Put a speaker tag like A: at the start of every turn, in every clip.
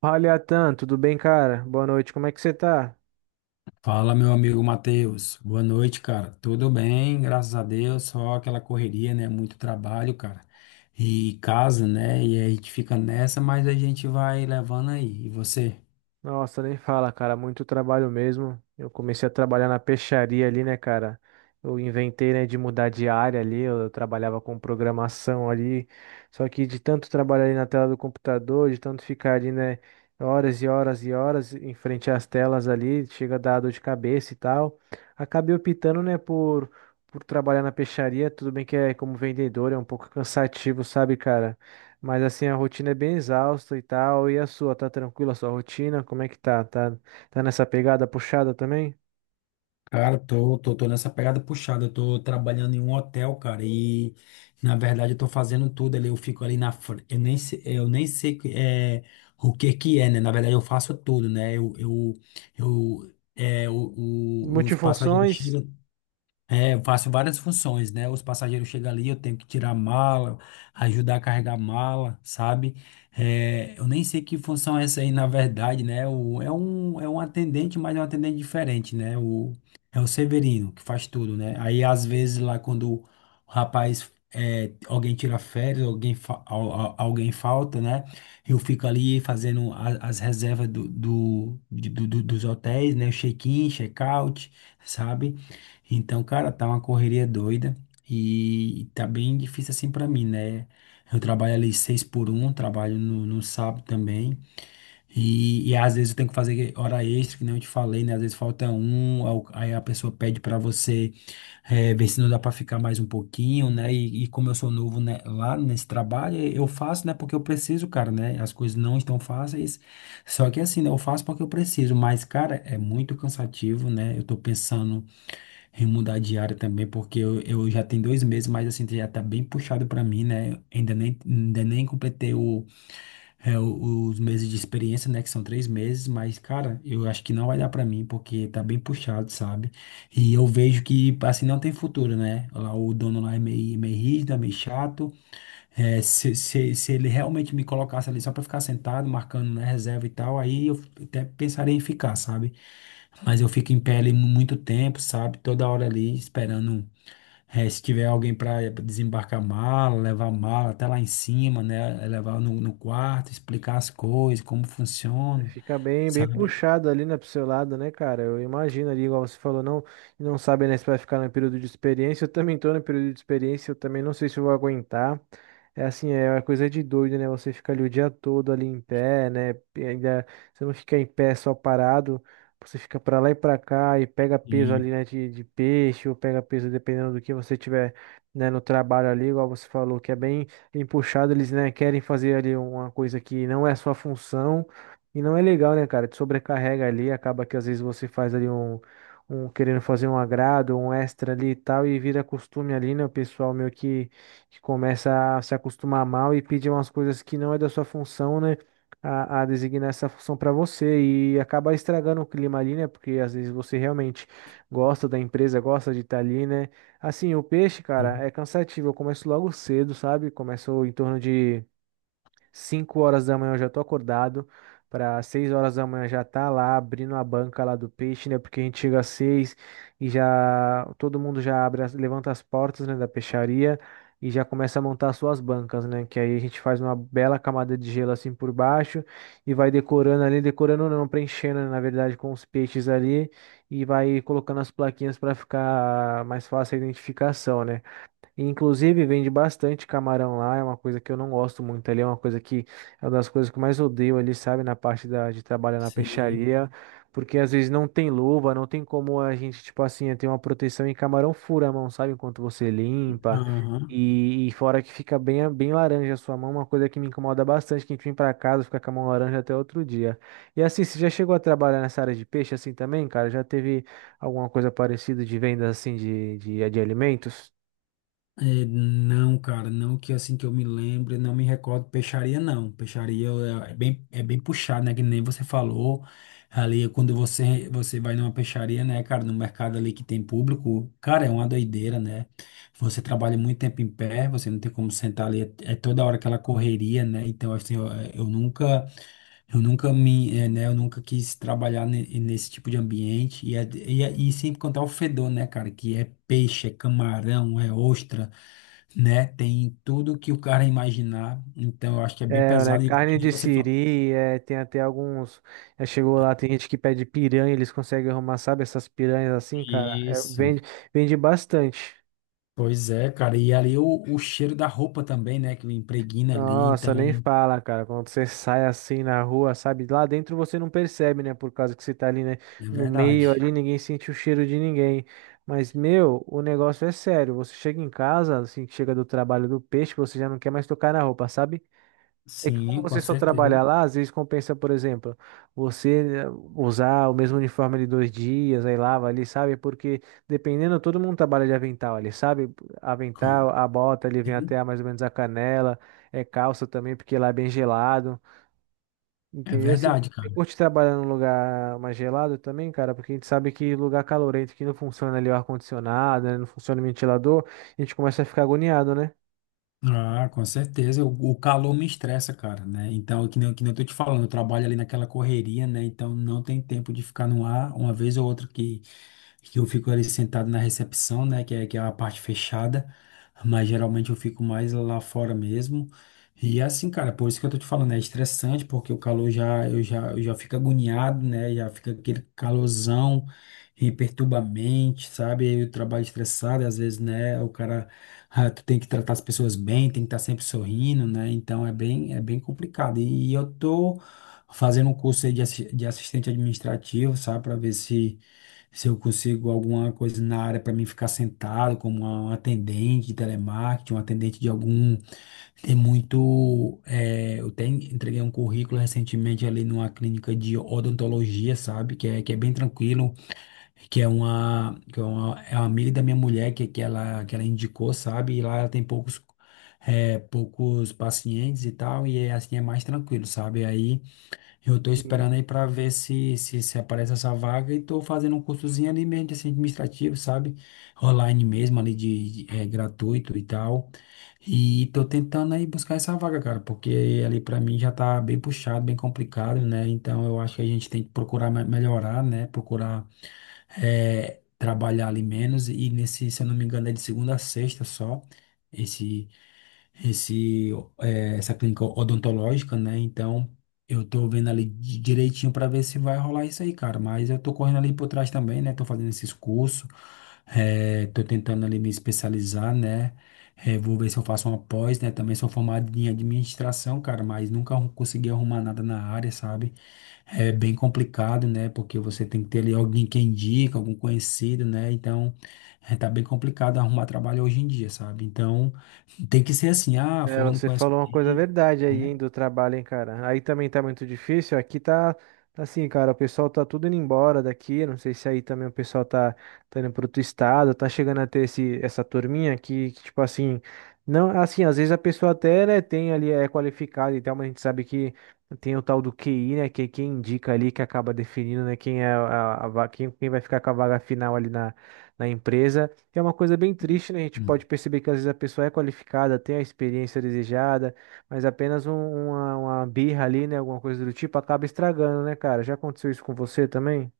A: Fala, Atan, tudo bem, cara? Boa noite, como é que você tá?
B: Fala, meu amigo Matheus. Boa noite, cara. Tudo bem, graças a Deus. Só aquela correria, né? Muito trabalho, cara. E casa, né? E a gente fica nessa, mas a gente vai levando aí. E você?
A: Nossa, nem fala, cara, muito trabalho mesmo. Eu comecei a trabalhar na peixaria ali, né, cara? Eu inventei, né, de mudar de área ali, eu trabalhava com programação ali. Só que de tanto trabalhar ali na tela do computador, de tanto ficar ali, né, horas e horas e horas em frente às telas ali, chega a dar dor de cabeça e tal. Acabei optando, né, por trabalhar na peixaria. Tudo bem que é como vendedor, é um pouco cansativo, sabe, cara? Mas assim, a rotina é bem exausta e tal. E a sua, tá tranquila a sua rotina? Como é que tá? Tá, tá nessa pegada puxada também?
B: Cara, tô nessa pegada puxada. Eu tô trabalhando em um hotel, cara. E na verdade eu tô fazendo tudo ali. Eu fico ali na frente. Eu nem sei o que que é, né? Na verdade eu faço tudo, né? Eu, é, o- os passageiros
A: Multifunções?
B: chegam. É, eu faço várias funções, né? Os passageiros chegam ali, eu tenho que tirar a mala, ajudar a carregar a mala, sabe? É, eu nem sei que função é essa aí, na verdade, né? É um atendente, mas é um atendente diferente, né? É o Severino que faz tudo, né? Aí, às vezes, lá quando o rapaz, é, alguém tira férias, alguém, fa- al- al- alguém falta, né? Eu fico ali fazendo as reservas do, do, de- do, do- dos hotéis, né? Check-in, check-out, sabe? Então, cara, tá uma correria doida e tá bem difícil assim pra mim, né? Eu trabalho ali 6x1, trabalho no sábado também. E às vezes eu tenho que fazer hora extra, que nem eu te falei, né? Às vezes falta um, aí a pessoa pede pra você ver se não dá pra ficar mais um pouquinho, né? E como eu sou novo, né, lá nesse trabalho, eu faço, né? Porque eu preciso, cara, né? As coisas não estão fáceis. Só que assim, né? Eu faço porque eu preciso. Mas, cara, é muito cansativo, né? Eu tô pensando em mudar de área também, porque eu já tenho 2 meses, mas assim, já tá bem puxado pra mim, né? Ainda nem completei os meses de experiência, né? Que são 3 meses, mas, cara, eu acho que não vai dar pra mim, porque tá bem puxado, sabe? E eu vejo que, assim, não tem futuro, né? Lá, o dono lá é meio rígido, é meio chato, se ele realmente me colocasse ali só para ficar sentado, marcando, né, reserva e tal, aí eu até pensaria em ficar, sabe? Mas eu fico em pé ali muito tempo, sabe? Toda hora ali esperando, é, se tiver alguém para desembarcar a mala, levar a mala até lá em cima, né? Levar no quarto, explicar as coisas, como funciona,
A: Fica bem, bem
B: sabe?
A: puxado ali, né, pro seu lado, né, cara? Eu imagino ali, igual você falou, não, não sabe, né, se vai ficar no período de experiência. Eu também tô no período de experiência, eu também não sei se eu vou aguentar. É assim, é uma coisa de doido, né? Você fica ali o dia todo ali em pé, né? E ainda você não fica em pé só parado, você fica pra lá e pra cá e pega peso
B: E,
A: ali, né, de peixe, ou pega peso dependendo do que você tiver, né, no trabalho ali, igual você falou, que é bem, bem puxado, eles, né, querem fazer ali uma coisa que não é a sua função. E não é legal, né, cara? Te sobrecarrega ali, acaba que às vezes você faz ali um, um querendo fazer um agrado, um extra ali e tal, e vira costume ali, né? O pessoal meio que começa a se acostumar mal e pedir umas coisas que não é da sua função, né? A designar essa função para você e acaba estragando o clima ali, né? Porque às vezes você realmente gosta da empresa, gosta de estar ali, né? Assim, o peixe, cara, é cansativo. Eu começo logo cedo, sabe? Começo em torno de 5 horas da manhã eu já tô acordado, para 6 horas da manhã já tá lá abrindo a banca lá do peixe, né? Porque a gente chega às 6 e já todo mundo já abre, as- levanta as portas, né, da peixaria e já começa a montar as suas bancas, né? Que aí a gente faz uma bela camada de gelo assim por baixo e vai decorando ali, decorando não, preenchendo, né, na verdade, com os peixes ali e vai colocando as plaquinhas para ficar mais fácil a identificação, né? Inclusive, vende bastante camarão lá, é uma coisa que eu não gosto muito ali, é uma coisa que é uma das coisas que eu mais odeio ali, sabe, na parte da, de trabalhar na
B: sim.
A: peixaria, porque às vezes não tem luva, não tem como a gente, tipo assim, ter uma proteção e camarão fura a mão, sabe, enquanto você limpa,
B: Aham.
A: e fora que fica bem, bem laranja a sua mão, uma coisa que me incomoda bastante, que a gente vem pra casa, fica com a mão laranja até outro dia. E assim, você já chegou a trabalhar nessa área de peixe assim também, cara? Já teve alguma coisa parecida de venda assim de, de alimentos?
B: É, não, cara, não que assim que eu me lembre, não me recordo, peixaria não, peixaria é bem puxado, né, que nem você falou, ali quando você vai numa peixaria, né, cara, no mercado ali que tem público, cara, é uma doideira, né, você trabalha muito tempo em pé, você não tem como sentar ali, é, é toda hora aquela correria, né, então assim, eu nunca, eu nunca eu nunca quis trabalhar nesse tipo de ambiente e sem contar o fedor, né, cara, que é peixe, é camarão, é ostra, né, tem tudo que o cara imaginar. Então, eu acho que é bem
A: É, né?
B: pesado e que
A: Carne
B: nem
A: de
B: você fala
A: siri, é, tem até alguns. Já chegou lá, tem gente que pede piranha, eles conseguem arrumar, sabe, essas piranhas assim, cara. É, vende,
B: isso.
A: vende bastante.
B: Pois é, cara, e ali o cheiro da roupa também, né, que impregna ali,
A: Nossa, nem
B: então,
A: fala, cara. Quando você sai assim na rua, sabe? Lá dentro você não percebe, né? Por causa que você tá ali, né?
B: é
A: No meio
B: verdade.
A: ali, ninguém sente o cheiro de ninguém. Mas, meu, o negócio é sério. Você chega em casa, assim, que chega do trabalho do peixe, você já não quer mais tocar na roupa, sabe? É que como
B: Sim, com
A: você só
B: certeza.
A: trabalhar lá, às vezes compensa, por exemplo, você usar o mesmo uniforme ali 2 dias, aí lava ali, sabe? Porque dependendo, todo mundo trabalha de avental ali, sabe? Avental,
B: Com-
A: a bota ali vem
B: Sim,
A: até a- mais ou menos a canela, é calça também, porque lá é bem gelado,
B: é
A: entendeu? Se
B: verdade,
A: você
B: cara.
A: curte trabalhar num lugar mais gelado também, cara, porque a gente sabe que lugar calorento que não funciona ali o ar-condicionado, né? Não funciona o ventilador, a gente começa a ficar agoniado, né?
B: Ah, com certeza. O calor me estressa, cara, né? Então, que nem eu tô te falando, eu trabalho ali naquela correria, né? Então, não tem tempo de ficar no ar. Uma vez ou outra que eu fico ali sentado na recepção, né? Que é a parte fechada. Mas geralmente eu fico mais lá fora mesmo. E é assim, cara, por isso que eu tô te falando, é estressante, porque o calor já, eu já fico agoniado, né? Já fica aquele calorzão e perturba a mente, sabe? E o trabalho estressado, às vezes, né? O cara, ah, tu tem que tratar as pessoas bem, tem que estar sempre sorrindo, né? Então é bem complicado. E, eu tô fazendo um curso aí de assistente administrativo, sabe? Para ver se eu consigo alguma coisa na área para mim ficar sentado como um atendente de telemarketing, um atendente de algum. Tem muito. Eu tenho, entreguei um currículo recentemente ali numa clínica de odontologia, sabe? Que é bem tranquilo que é é uma amiga da minha mulher que ela indicou, sabe? E lá ela tem poucos, é, poucos pacientes e tal, e é, assim é mais tranquilo, sabe? Aí eu tô esperando
A: Sim.
B: aí pra ver se aparece essa vaga e tô fazendo um cursozinho ali mesmo de assim, administrativo, sabe? Online mesmo, ali gratuito e tal. E tô tentando aí buscar essa vaga, cara, porque ali pra mim já tá bem puxado, bem complicado, né? Então eu acho que a gente tem que procurar melhorar, né? Procurar é, trabalhar ali menos e nesse, se eu não me engano, é de segunda a sexta só, esse, esse, essa clínica odontológica, né? Então, eu tô vendo ali direitinho para ver se vai rolar isso aí, cara, mas eu tô correndo ali por trás também, né? Tô fazendo esses cursos, é, tô tentando ali me especializar, né? É, vou ver se eu faço uma pós, né? Também sou formado em administração, cara, mas nunca consegui arrumar nada na área, sabe? É bem complicado, né? Porque você tem que ter ali alguém que indica, algum conhecido, né? Então, é, tá bem complicado arrumar trabalho hoje em dia, sabe? Então, tem que ser assim, ah,
A: É,
B: fulano
A: você
B: conhece
A: falou uma coisa
B: alguém,
A: verdade aí,
B: né?
A: hein, do trabalho, hein, cara. Aí também tá muito difícil. Aqui tá, tá assim, cara, o pessoal tá tudo indo embora daqui. Não sei se aí também o pessoal tá, tá indo pro outro estado, tá chegando a ter esse, essa turminha que, tipo assim, não, assim, às vezes a pessoa até, né, tem ali, é qualificada e tal, mas a gente sabe que tem o tal do QI, né, que é quem indica ali, que acaba definindo, né, quem é a, va- quem, quem vai ficar com a vaga final ali na, na empresa. Que é uma coisa bem triste, né? A gente
B: Hum.
A: pode perceber que às vezes a pessoa é qualificada, tem a experiência desejada, mas apenas um- uma birra ali, né? Alguma coisa do tipo, acaba estragando, né, cara? Já aconteceu isso com você também?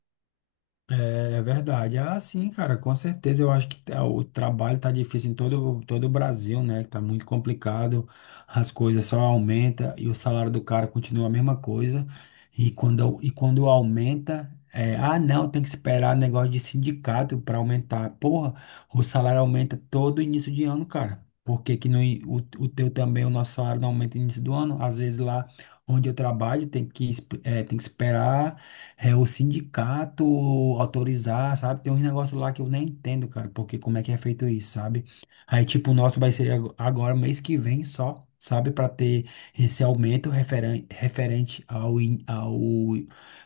B: É, é verdade. Ah, sim, cara, com certeza. Eu acho que tá- O trabalho tá difícil em todo o Brasil, né? Tá muito complicado, as coisas só aumentam e o salário do cara continua a mesma coisa. E quando aumenta, é, ah, não, tem que esperar negócio de sindicato para aumentar. Porra, o salário aumenta todo início de ano, cara. Por que que não, o teu também, o nosso salário não aumenta no início do ano? Às vezes lá onde eu trabalho tem tem que esperar é o sindicato autorizar, sabe? Tem uns negócios lá que eu nem entendo, cara, porque como é que é feito isso, sabe? Aí, tipo, o nosso vai ser agora, mês que vem só, sabe? Para ter esse aumento referente ao, in- ao,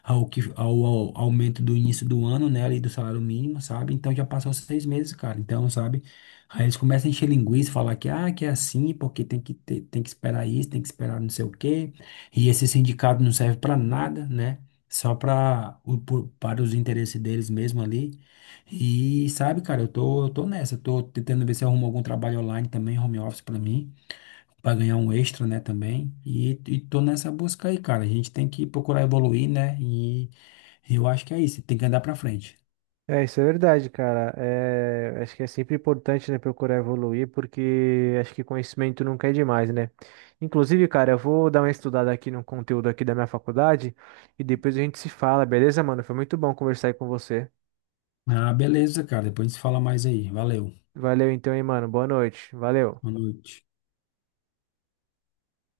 B: ao, que, ao, ao aumento do início do ano, né? Ali do salário mínimo, sabe? Então já passou 6 meses, cara. Então, sabe? Aí eles começam a encher linguiça, falar que, ah, que é assim, porque tem que ter, tem que esperar isso, tem que esperar não sei o quê. E esse sindicato não serve para nada, né? só para o- para os interesses deles mesmo ali. E sabe, cara, eu tô nessa, eu tô tentando ver se eu arrumo algum trabalho online também, home office para mim, para ganhar um extra, né, também. E tô nessa busca aí, cara. A gente tem que procurar evoluir, né? E eu acho que é isso, tem que andar para frente.
A: É, isso é verdade, cara. É, acho que é sempre importante, né, procurar evoluir, porque acho que conhecimento nunca é demais, né? Inclusive, cara, eu vou dar uma estudada aqui no conteúdo aqui da minha faculdade e depois a gente se fala, beleza, mano? Foi muito bom conversar aí com você.
B: Ah, beleza, cara. Depois a gente se fala mais aí. Valeu.
A: Valeu então, hein, mano. Boa noite. Valeu.
B: Boa noite.